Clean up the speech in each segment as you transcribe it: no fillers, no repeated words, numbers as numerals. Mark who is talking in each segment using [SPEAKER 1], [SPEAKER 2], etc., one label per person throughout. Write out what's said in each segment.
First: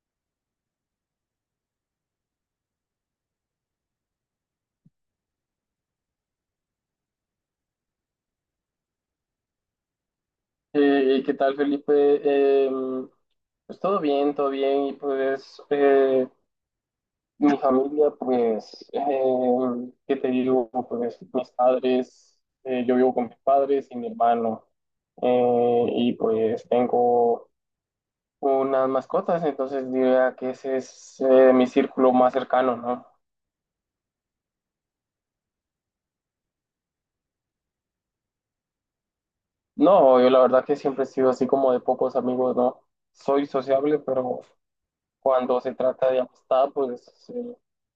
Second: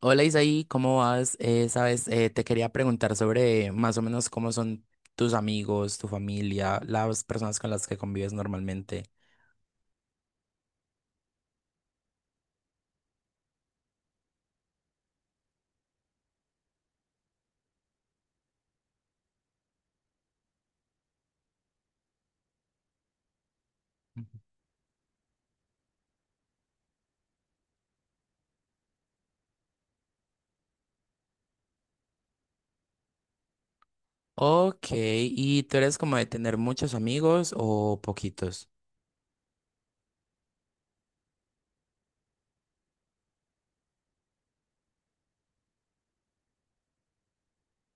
[SPEAKER 1] Hola Isaí, ¿cómo vas? Sabes, te quería preguntar sobre más o menos cómo son tus amigos, tu familia, las personas con las que convives normalmente.
[SPEAKER 2] ¿Qué tal, Felipe? Eh, pues todo bien, todo bien. Y pues mi familia, pues, ¿qué te digo? Pues mis padres, yo vivo con mis padres y mi hermano. Y pues tengo unas mascotas, entonces diría que ese es mi círculo más cercano, ¿no?
[SPEAKER 1] Ok, ¿y tú eres como de tener muchos amigos o poquitos?
[SPEAKER 2] No, yo la verdad que siempre he sido así como de pocos amigos, ¿no? Soy sociable, pero cuando se trata de amistad, pues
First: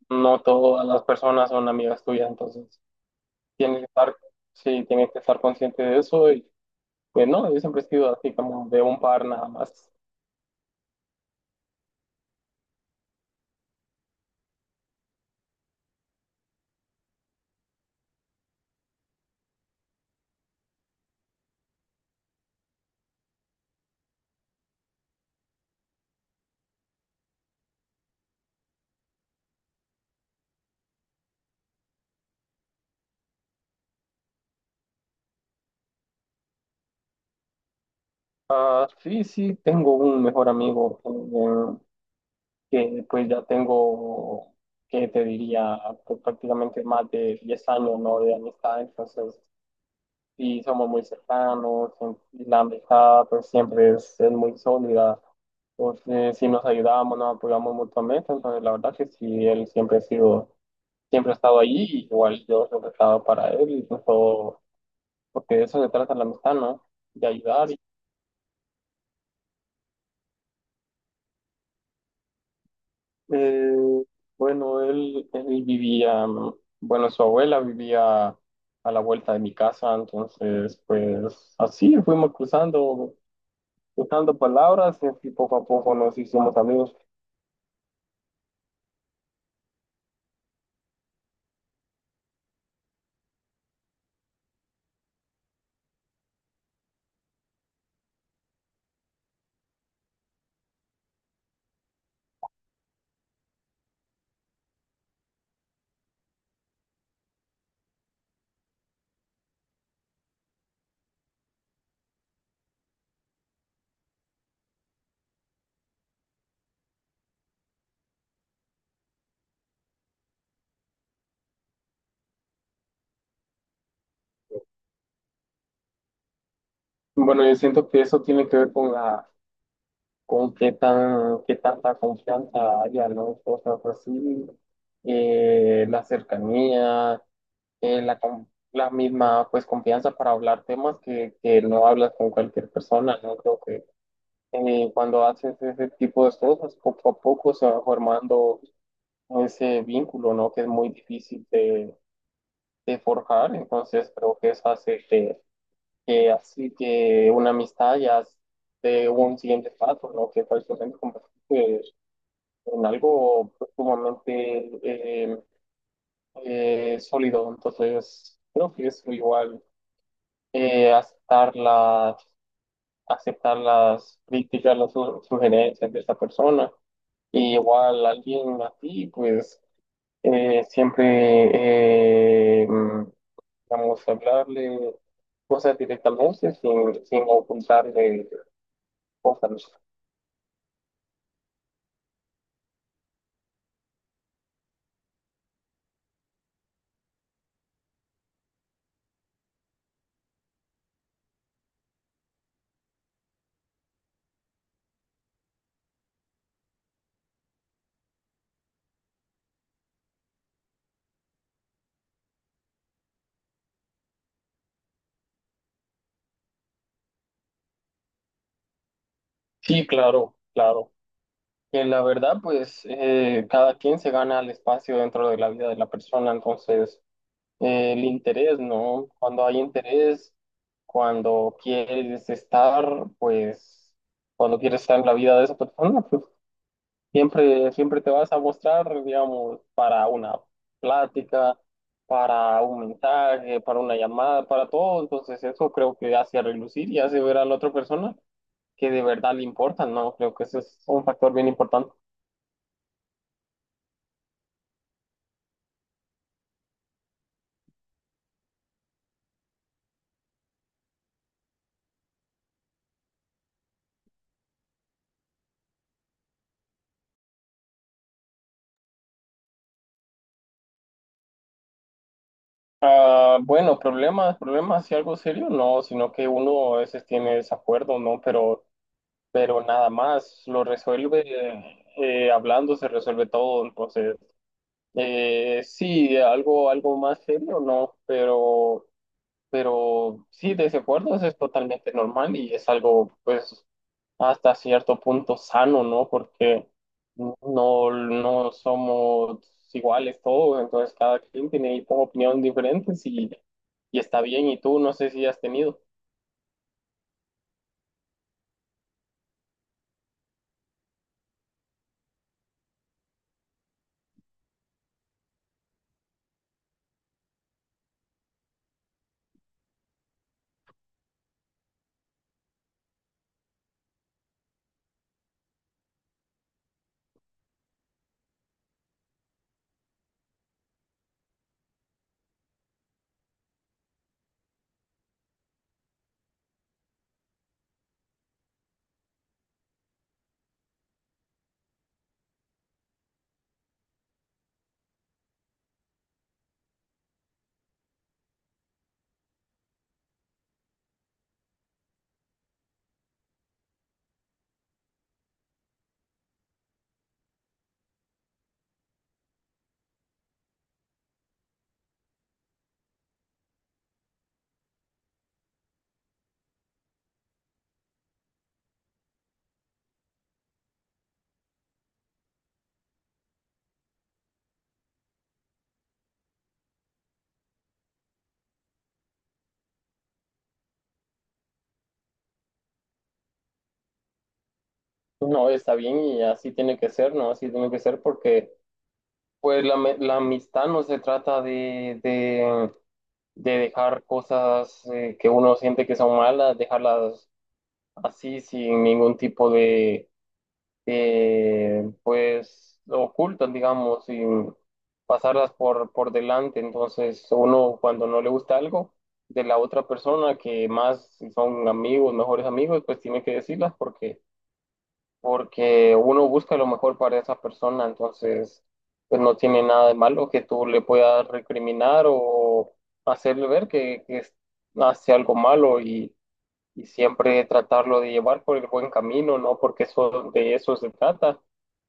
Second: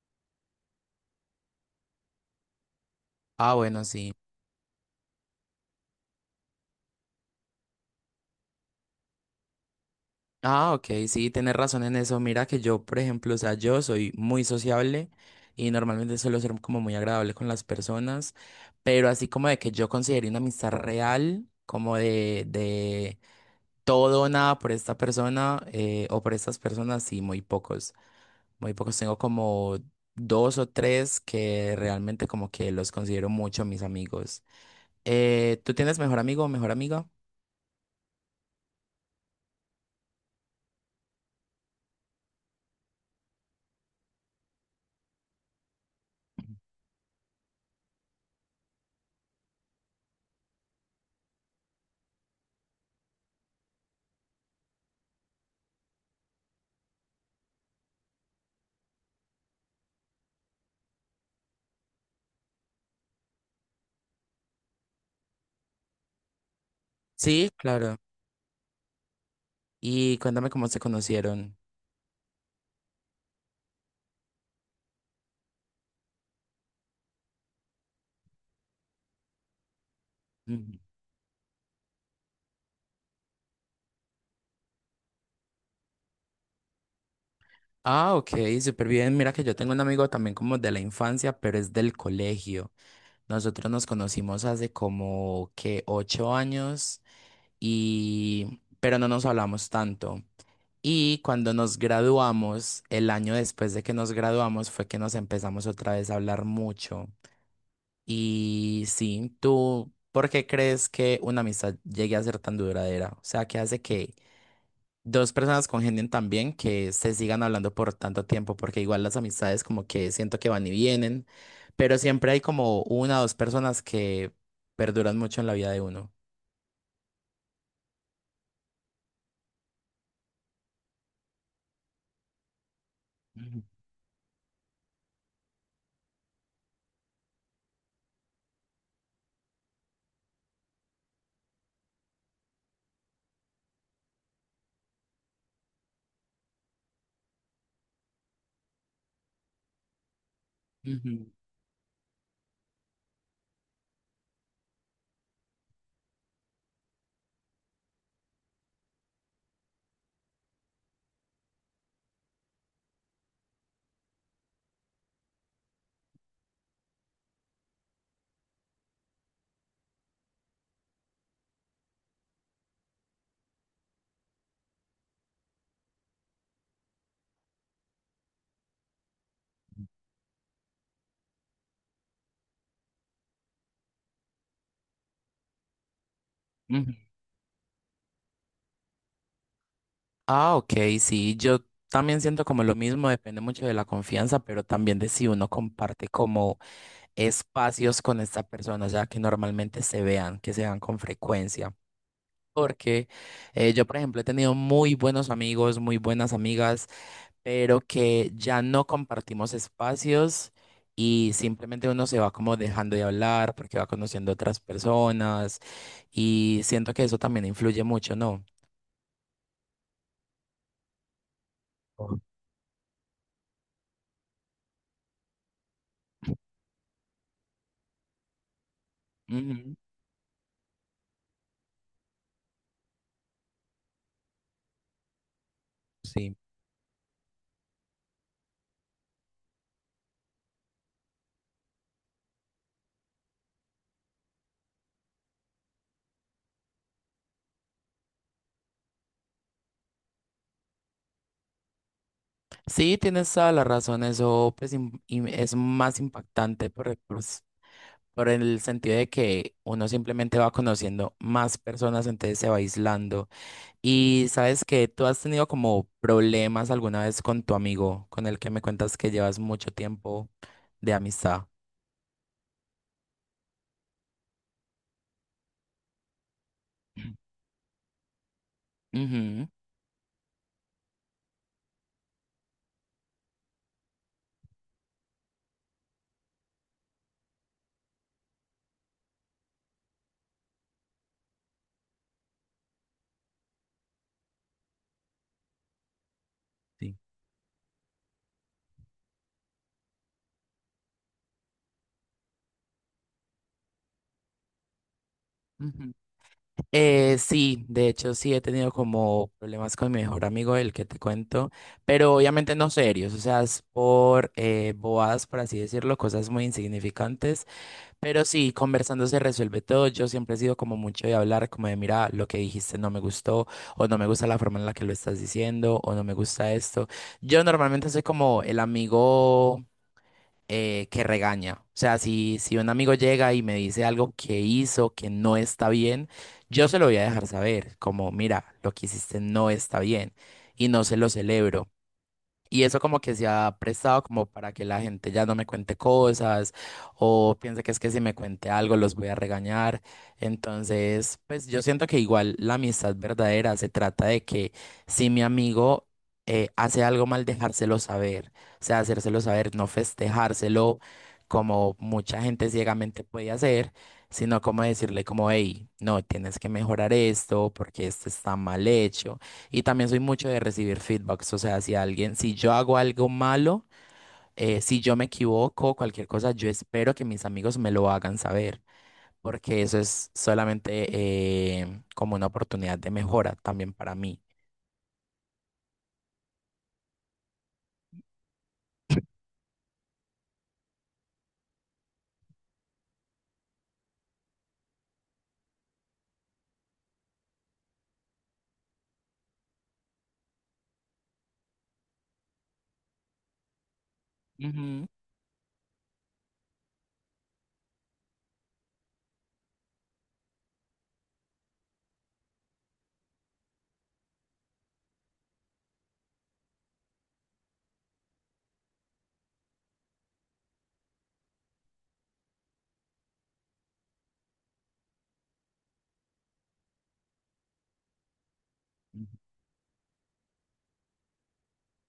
[SPEAKER 2] no todas las personas son amigas tuyas, entonces
[SPEAKER 1] Ah,
[SPEAKER 2] tienes
[SPEAKER 1] bueno,
[SPEAKER 2] que
[SPEAKER 1] sí.
[SPEAKER 2] estar, sí, tienes que estar consciente de eso. Y pues no, yo siempre he sido así como de un par nada más.
[SPEAKER 1] Ah, ok, sí, tienes razón en eso. Mira que yo, por ejemplo, o sea, yo soy muy sociable y normalmente suelo ser como muy agradable con las personas, pero así como de que yo considere una amistad real, como de todo o nada por esta persona, o por estas personas, sí, muy pocos. Muy pocos. Tengo como dos o tres que realmente como que los considero mucho mis amigos. ¿Tú tienes mejor amigo o mejor amiga?
[SPEAKER 2] Ah, sí, sí, tengo un mejor amigo, que pues ya tengo, que te diría, pues, prácticamente más de 10 años, ¿no? De amistad. Entonces sí, somos muy cercanos y la amistad pues siempre es muy sólida. Entonces, sí nos ayudamos, nos apoyamos mutuamente. Entonces, la verdad que sí, él siempre ha sido, siempre ha estado allí, igual yo siempre he estado para él, incluso porque de eso se trata la amistad, ¿no? De
[SPEAKER 1] Sí,
[SPEAKER 2] ayudar.
[SPEAKER 1] claro. Y cuéntame cómo se conocieron.
[SPEAKER 2] Eh, bueno, él vivía, bueno, su abuela vivía a la vuelta de mi casa,
[SPEAKER 1] Ujú.
[SPEAKER 2] entonces, pues así fuimos cruzando, usando palabras, y poco a poco nos hicimos amigos.
[SPEAKER 1] Ah, ok, súper bien. Mira que yo tengo un amigo también como de la infancia, pero es del colegio. Nosotros nos conocimos hace como que 8 años y pero no nos hablamos tanto. Y cuando nos graduamos, el año después de que nos graduamos, fue que nos empezamos otra vez a hablar mucho. Y sí, ¿tú por qué crees que una amistad llegue a ser tan duradera? O sea, ¿qué hace que dos personas congenien tan bien que se sigan hablando por tanto tiempo? Porque igual las amistades como que siento que van y vienen, pero siempre hay como una o dos personas que perduran mucho en la vida de uno.
[SPEAKER 2] Bueno, yo siento que eso tiene que ver con la, con qué tan, qué tanta confianza haya, ¿no?
[SPEAKER 1] Ujú,
[SPEAKER 2] Cosas así, la cercanía, la, la misma, pues, confianza para hablar temas que no hablas con cualquier persona, ¿no? Creo que cuando haces ese tipo de cosas, poco a poco se va formando ese vínculo, ¿no? Que es muy
[SPEAKER 1] ujú,
[SPEAKER 2] difícil de forjar. Entonces creo que eso hace que así que una amistad ya es de un siguiente paso, ¿no? Que prácticamente convertirse en algo pues, sumamente eh, sólido. Entonces, creo que eso igual, eh, aceptar las, aceptar las críticas, las sugerencias de esa persona. Y igual alguien así, pues, eh, siempre, eh, vamos a hablarle cosas directamente
[SPEAKER 1] ujú.
[SPEAKER 2] sin, sin ocultarle cosas, ¿no?
[SPEAKER 1] Ah, ok, sí, yo también siento como lo mismo, depende mucho de la confianza, pero también de si uno comparte como espacios con esta persona, ya que normalmente se vean, que se vean con frecuencia. Porque yo, por ejemplo, he tenido muy buenos amigos, muy buenas amigas, pero que ya no compartimos espacios y simplemente uno se va como dejando de hablar porque va conociendo otras personas y siento que eso también influye mucho, ¿no?
[SPEAKER 2] Sí, claro, claro. Que la
[SPEAKER 1] Ujú.
[SPEAKER 2] verdad, pues cada quien se gana el espacio dentro de la vida de la persona. Entonces, el interés, ¿no? Cuando hay interés, cuando quieres estar, pues cuando quieres estar en la vida de esa persona, pues
[SPEAKER 1] Sí.
[SPEAKER 2] siempre, siempre te vas a mostrar, digamos, para una plática, para un mensaje, para una llamada, para todo. Entonces eso creo que hace relucir y hace ver a la otra persona que de verdad le importan, ¿no? Creo que eso es un factor bien importante.
[SPEAKER 1] Sí, tienes toda la razón, eso pues, es más impactante por, el pues, por el sentido de que uno simplemente va conociendo más personas, entonces se va aislando. Y sabes que tú has tenido como problemas alguna vez con tu amigo, con el que me cuentas que llevas mucho tiempo de amistad.
[SPEAKER 2] Ah, bueno, problemas, problemas y algo serio, no, sino que uno a veces tiene desacuerdo, ¿no?
[SPEAKER 1] Ujú.
[SPEAKER 2] Pero nada más, lo resuelve, hablando se resuelve todo. Entonces, sí, algo, algo más serio, ¿no? Pero sí, desacuerdos es totalmente normal y es algo, pues, hasta cierto punto sano, ¿no? Porque
[SPEAKER 1] Sí.
[SPEAKER 2] no, no somos iguales todos, entonces cada quien tiene ahí como opiniones diferentes y está bien. Y tú no sé si has tenido.
[SPEAKER 1] Sí, de hecho sí he tenido como problemas con mi mejor amigo, el que te cuento, pero obviamente no serios, o sea, es por bobadas, por así decirlo, cosas muy insignificantes, pero sí, conversando se resuelve todo. Yo siempre he sido como mucho de hablar, como de, mira, lo que dijiste no me gustó, o no me gusta la forma en la que lo estás diciendo, o no me gusta esto. Yo normalmente soy como el amigo que regaña. O sea, si un amigo llega y me dice algo que hizo que no está bien, yo se lo voy a dejar saber, como, mira, lo que hiciste no está bien y no se lo celebro. Y eso como que se ha prestado como para que la gente ya no me cuente cosas o piense que es que si me cuente algo los voy a regañar. Entonces, pues yo siento que igual la amistad verdadera se trata de que si mi amigo hace algo mal, dejárselo saber, o sea, hacérselo saber, no festejárselo como mucha gente ciegamente puede hacer, sino como decirle como, hey, no, tienes que mejorar esto porque esto está mal hecho. Y también soy mucho de recibir feedbacks, o sea, si alguien, si yo hago algo malo, si yo me equivoco, cualquier cosa, yo espero que mis amigos me lo hagan saber, porque eso es solamente como una oportunidad de mejora también para mí.
[SPEAKER 2] No, está bien y así tiene que ser, ¿no? Así tiene que ser porque pues la, la amistad no se trata de dejar cosas que uno siente que son malas, dejarlas así sin ningún tipo de pues ocultan, digamos, y
[SPEAKER 1] Ujú,
[SPEAKER 2] pasarlas por delante. Entonces, uno cuando no le gusta algo de la otra persona, que más si son amigos, mejores amigos, pues tiene que decirlas porque, porque uno busca lo mejor para esa persona. Entonces, pues no tiene nada de malo que tú le puedas recriminar o hacerle ver que, hace algo malo y siempre tratarlo de llevar por el buen camino, ¿no? Porque eso, de eso se trata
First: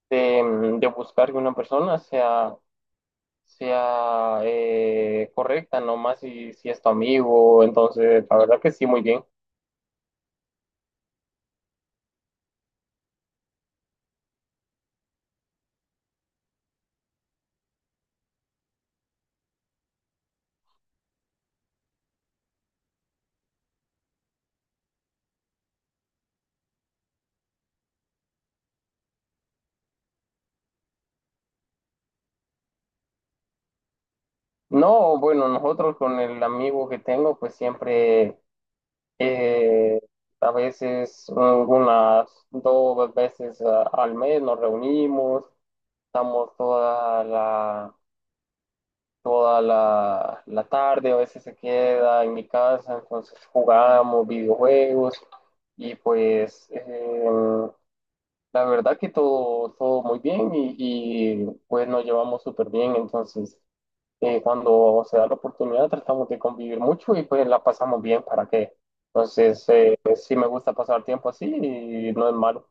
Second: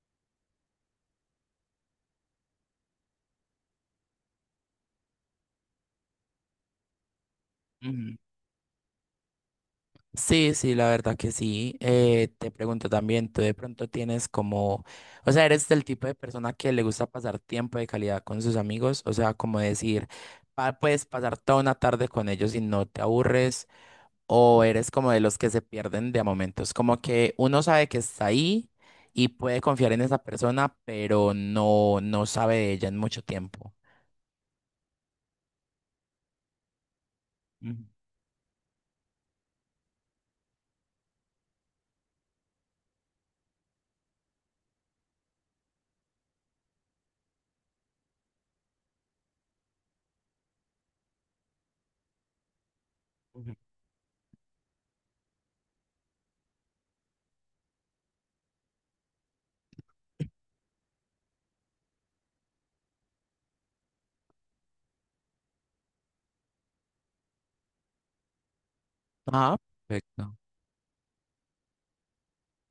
[SPEAKER 2] de, de buscar que una persona sea, sea correcta, no más si, si es tu amigo.
[SPEAKER 1] ujú.
[SPEAKER 2] Entonces la verdad que sí, muy bien.
[SPEAKER 1] Sí, sí, la verdad que sí. Te pregunto también, tú de pronto tienes como, o sea, eres del tipo de persona que le gusta pasar tiempo de calidad con sus amigos, o sea, como decir, puedes pasar toda una tarde con ellos y no te aburres. ¿O eres como de los que se pierden de a momentos? Como que uno sabe que está ahí y puede confiar en esa persona, pero no sabe de ella en mucho tiempo.
[SPEAKER 2] No, bueno, nosotros con el amigo que tengo, pues
[SPEAKER 1] Ujú,
[SPEAKER 2] siempre, eh, a veces, unas 2 veces al mes nos reunimos, estamos toda la, la tarde, a veces se queda en mi casa, entonces
[SPEAKER 1] ujú.
[SPEAKER 2] jugamos videojuegos y pues la verdad que todo, todo muy bien y, pues nos llevamos súper bien. Entonces cuando se da la oportunidad tratamos de convivir mucho y pues la pasamos bien, ¿para qué?
[SPEAKER 1] Ah,
[SPEAKER 2] Entonces, sí
[SPEAKER 1] perfecto.
[SPEAKER 2] me gusta pasar tiempo así y no es malo.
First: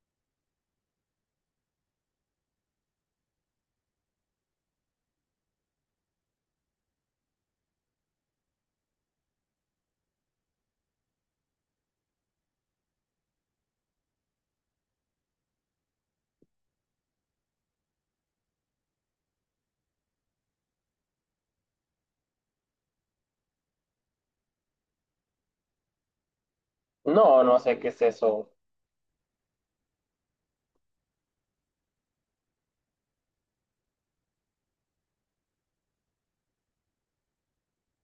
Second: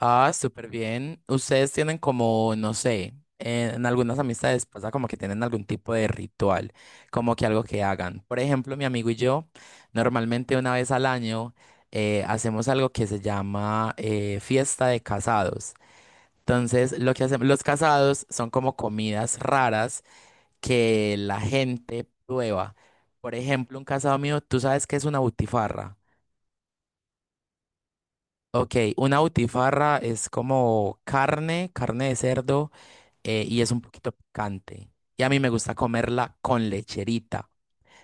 [SPEAKER 1] Ah, súper bien. Ustedes tienen como, no sé, en algunas amistades pasa como que tienen algún tipo de ritual, como que algo que hagan. Por ejemplo, mi amigo y yo, normalmente una vez al año hacemos algo que se llama, fiesta de casados. Entonces, lo que hacemos, los casados son como comidas raras que la gente prueba. Por ejemplo, un casado mío, ¿tú sabes qué es una butifarra?
[SPEAKER 2] No, no sé qué es eso.
[SPEAKER 1] Ok, una butifarra es como carne, carne de cerdo, y es un poquito picante. Y a mí me gusta comerla con lecherita.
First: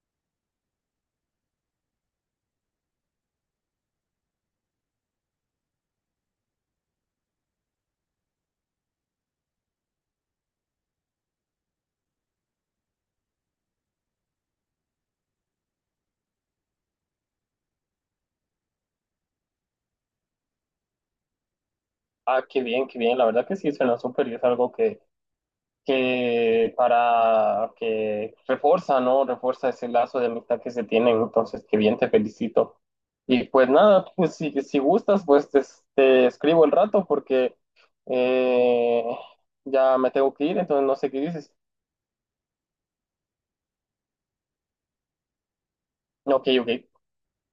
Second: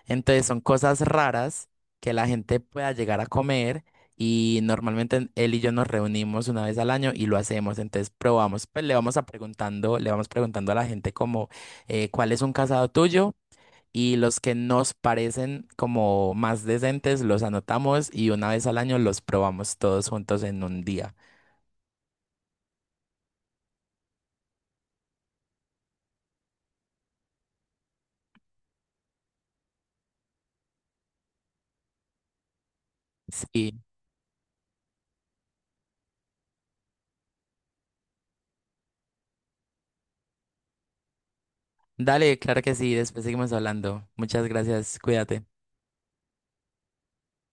[SPEAKER 1] Entonces son cosas raras que la gente pueda llegar a comer y normalmente él y yo nos reunimos una vez al año y lo hacemos. Entonces probamos, pues le vamos a preguntando, le vamos preguntando a la gente como, ¿cuál es un casado tuyo? Y los que nos parecen como más decentes los anotamos y una vez al año los probamos todos juntos en un día.
[SPEAKER 2] Ah, qué bien, la verdad que sí suena súper y es algo que para que refuerza ¿no? Refuerza ese lazo de amistad que se tienen. Entonces, qué bien, te felicito. Y pues
[SPEAKER 1] Sí,
[SPEAKER 2] nada, pues si, si gustas, pues te escribo el rato porque eh, ya me tengo que ir, entonces no sé qué dices.
[SPEAKER 1] dale, claro que sí, después seguimos hablando. Muchas gracias, cuídate.
[SPEAKER 2] Ok, ok.